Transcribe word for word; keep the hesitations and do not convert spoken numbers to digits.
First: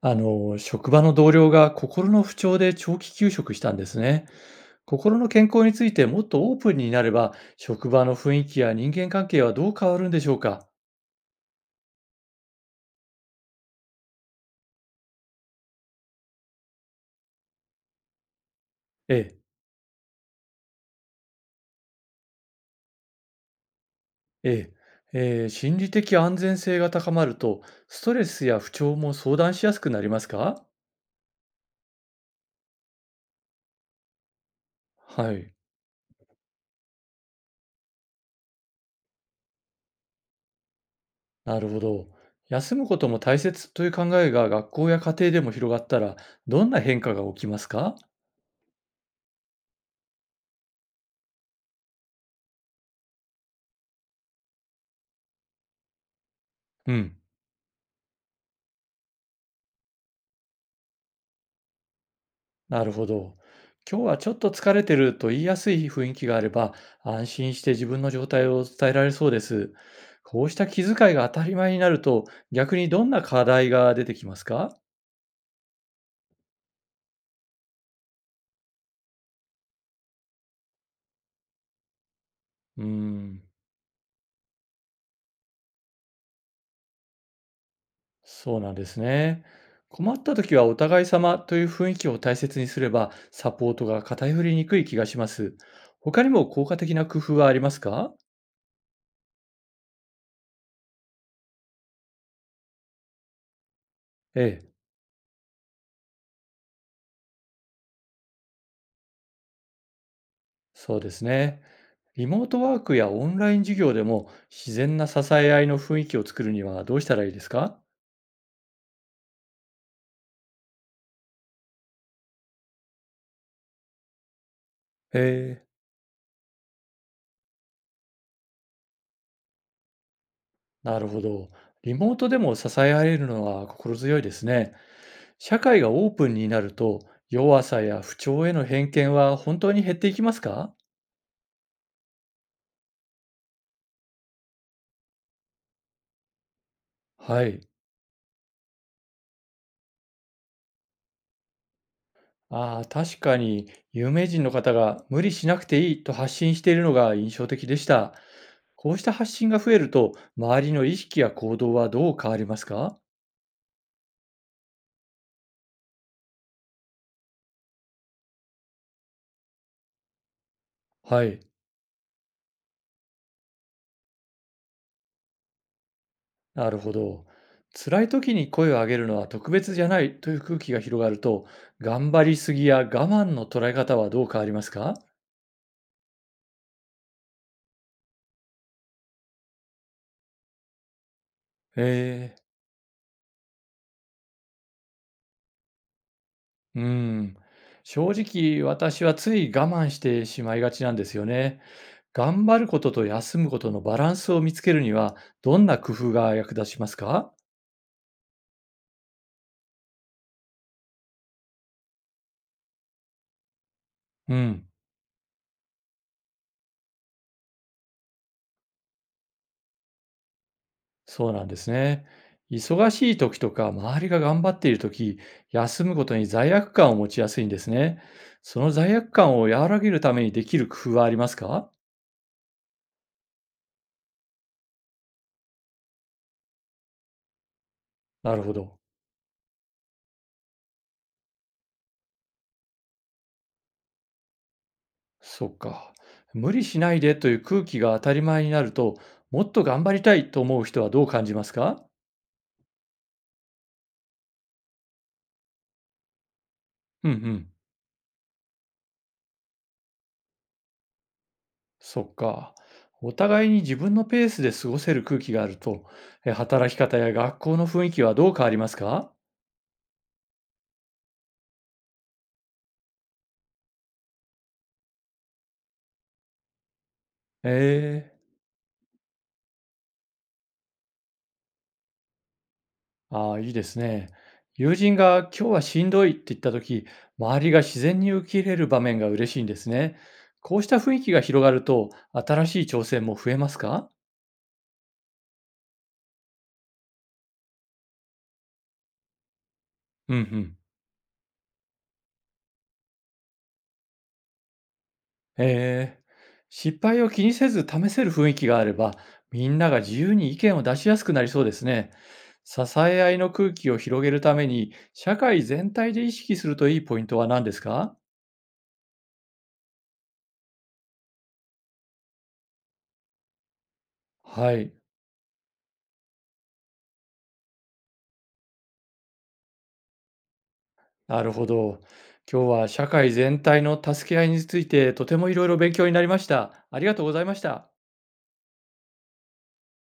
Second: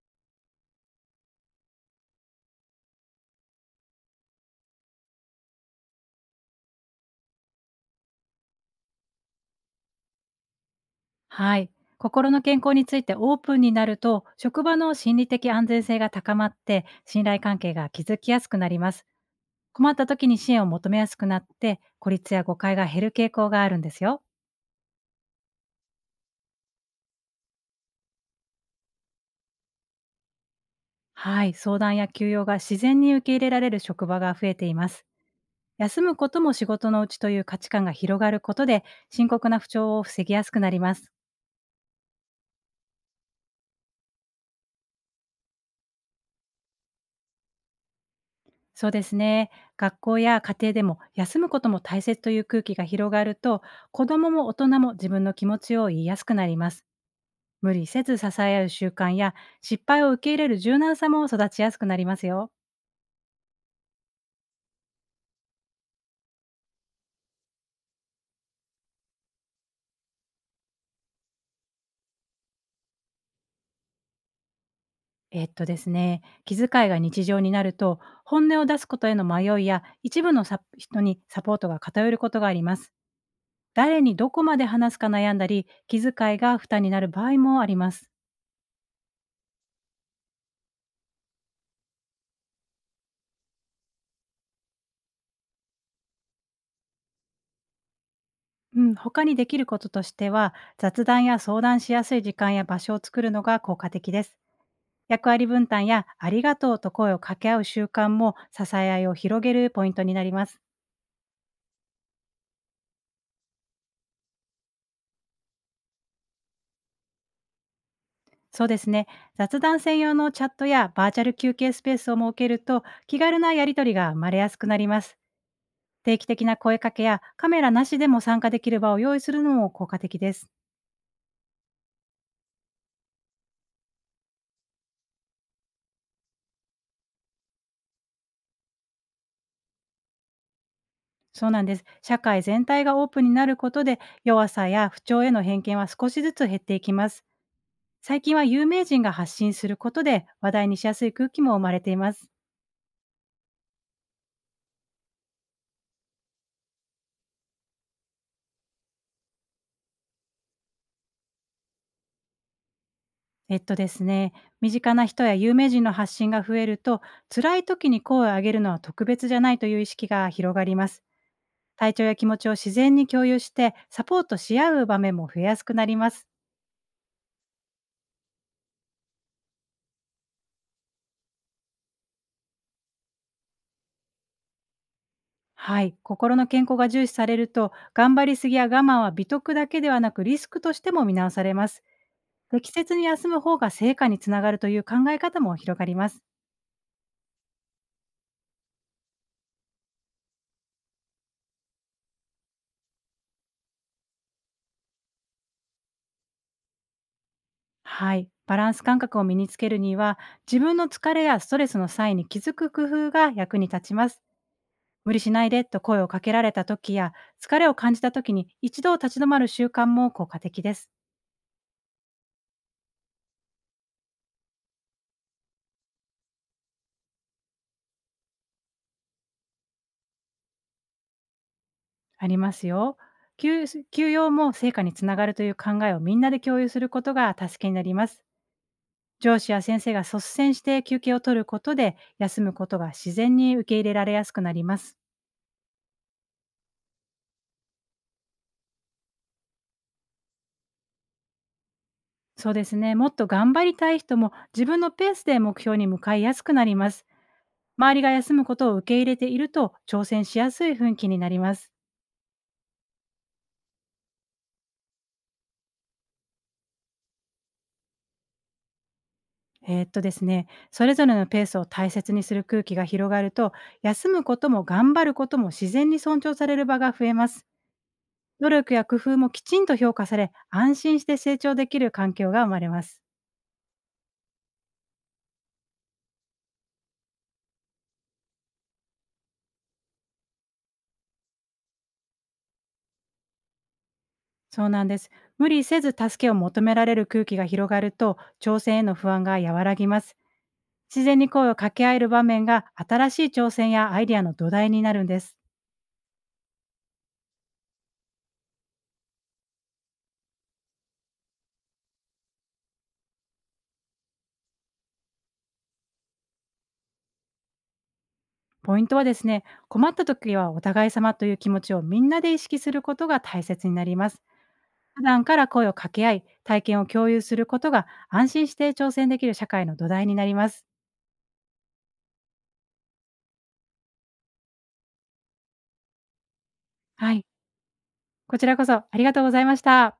あの、職場の同僚が心の不調で長期休職したんですね。心の健康についてもっとオープンになれば、職場の雰囲気や人間関係はどう変わるんでしょうか？はい。心の健康についてオープンになると、職場の心理的安全性が高まって、信頼関係が築きやすくなります。ええ、困った時に支援を求めやすくなって、孤立や誤解が減る傾向があるんですよ。ええ、ええ、心理的安全性が高まると、ストレスや不調も相談しやすくなりますか？はい。相談や休養が自然に受け入れられる職場が増えています。はい、休むことも仕事のうちという価値観が広がることで、深刻な不調を防ぎやすくなります。なるほど。休むことも大切という考えが学校や家庭でも広がったら、どんな変化が起きますか？そうですね。学校や家庭でも休むことも大切という空気が広がると、子どもも大人も自分の気持ちを言いやすくなります。うん。無理せず支え合う習慣や、失敗を受け入れる柔軟さも育ちやすくなりますよ。なるほど。今日はちょっと疲れてると言いやすい雰囲気があれば、安心して自分の状態を伝えられそうです。こうした気遣いが当たり前になると、逆にどんな課題が出てきますか？えっとですね、気遣いが日常になると、本音を出すことへの迷いや、一部のサ人にサポートが偏ることがありまうーす。ん、誰にどこまで話すか悩んだり、気遣いが負担になる場合もあります。そうなんですね。困った時はお互い様という雰囲気を大切にすれば、サポートが偏りにくい気がします。他にも効果的な工夫はありますか？うん、他にできることとしては、雑談や相談しやすい時間や場所を作るのが効果的です。ええ、役割分担やありがとうと声を掛け合う習慣も支え合いを広げるポイントになります。そうですね。リモートワークやオンライン授業でも自然な支え合いの雰囲気を作るにはどうしたらいいですか？そうですね。雑談専用のチャットやバーチャル休憩スペースを設けると気軽なやりとりが生まれやすくなります。へえ、定期的な声かけやカメラなしでも参加できる場を用意するのも効果的です。なるほど。リモートでも支え合えるのは心強いですね。社会がオープンになると弱さや不調への偏見は本当に減っていきますか？そうなんです。社会全体がオープンになることで、弱さや不調への偏見は少しずつ減っていきます。はい。最近は有名人が発信することで、話題にしやすい空気も生まれています。ああ、確かに有名人の方が無理しなくていいと発信しているのが印象的でした。こうした発信が増えると周りの意識や行動はどう変わりますか？えっとですね、身近な人や有名人の発信が増えると、辛い時に声を上げるのは特別じゃないという意識が広がります。はい。体調や気持ちを自然に共有して、サポートし合う場面も増えやすくなります。なるほど。辛い時に声を上げるのは特別じゃないという空気が広がると、頑張りすぎや我慢の捉え方はどう変わりますか？はい、心の健康が重視されると、頑張りすぎや我慢は美徳だけではなく、リスクとしても見直されます。ええ、適切に休む方が成果につながるという考え方も広がります。うん。正直、私はつい我慢してしまいがちなんですよね。頑張ることと休むことのバランスを見つけるには、どんな工夫が役立ちますか？はい、バランス感覚を身につけるには、自分の疲れやストレスの際に気づく工夫が役に立ちます。うん。無理しないでと声をかけられた時や、疲れを感じた時に一度立ち止まる習慣も効果的です。そうなんですね。忙しい時とか、周りが頑張っている時、休むことに罪悪感を持ちやすいんですね。その罪悪感を和らげるためにできる工夫はありますか？ありますよ。休休養も成果につながるという考えをみんなで共有することが助けになります。なるほど。上司や先生が率先して休憩を取ることで、休むことが自然に受け入れられやすくなります。そっか。無理しないでという空気が当たり前になると、もっと頑張りたいと思う人はどう感じますか？そうですね。もっと頑張りたい人も自分のペースで目標に向かいやすくなります。うんうん。周りが休むことを受け入れていると、挑戦しやすい雰囲気になります。そっか。お互いに自分のペースで過ごせる空気があると、え働き方や学校の雰囲気はどう変わりますか？えーっとですね、それぞれのペースを大切にする空気が広がると、休むことも頑張ることも自然に尊重される場が増えます。ええ、努力や工夫もきちんと評価され、安心して成長できる環境が生まれます。ああ、いいですね。友人が今日はしんどいって言った時、周りが自然に受け入れる場面が嬉しいんですね。こうした雰囲気が広がると、新しい挑戦も増えますか？そうなんです。無理せず助けを求められる空気が広がると、挑戦への不安が和らぎまうす。んうん。自然に声を掛け合える場面が、新しい挑戦やアイデアの土台になるんです。えー失敗を気にせず試せる雰囲気があれば、みんなが自由に意見を出しやすくなりそうですね。支え合いの空気を広げるために、社会全体で意識するといいポイントは何ですか？ポイントはですね、困った時はお互い様という気持ちをみんなで意識することが大切になります。はい。普段から声を掛け合い、体験を共有することが、安心して挑戦できる社会の土台になります。なるほど。今日は社会全体の助け合いについてとてもいろいろ勉強になりました。ありがとうごはざいい。ました。こちらこそありがとうございました。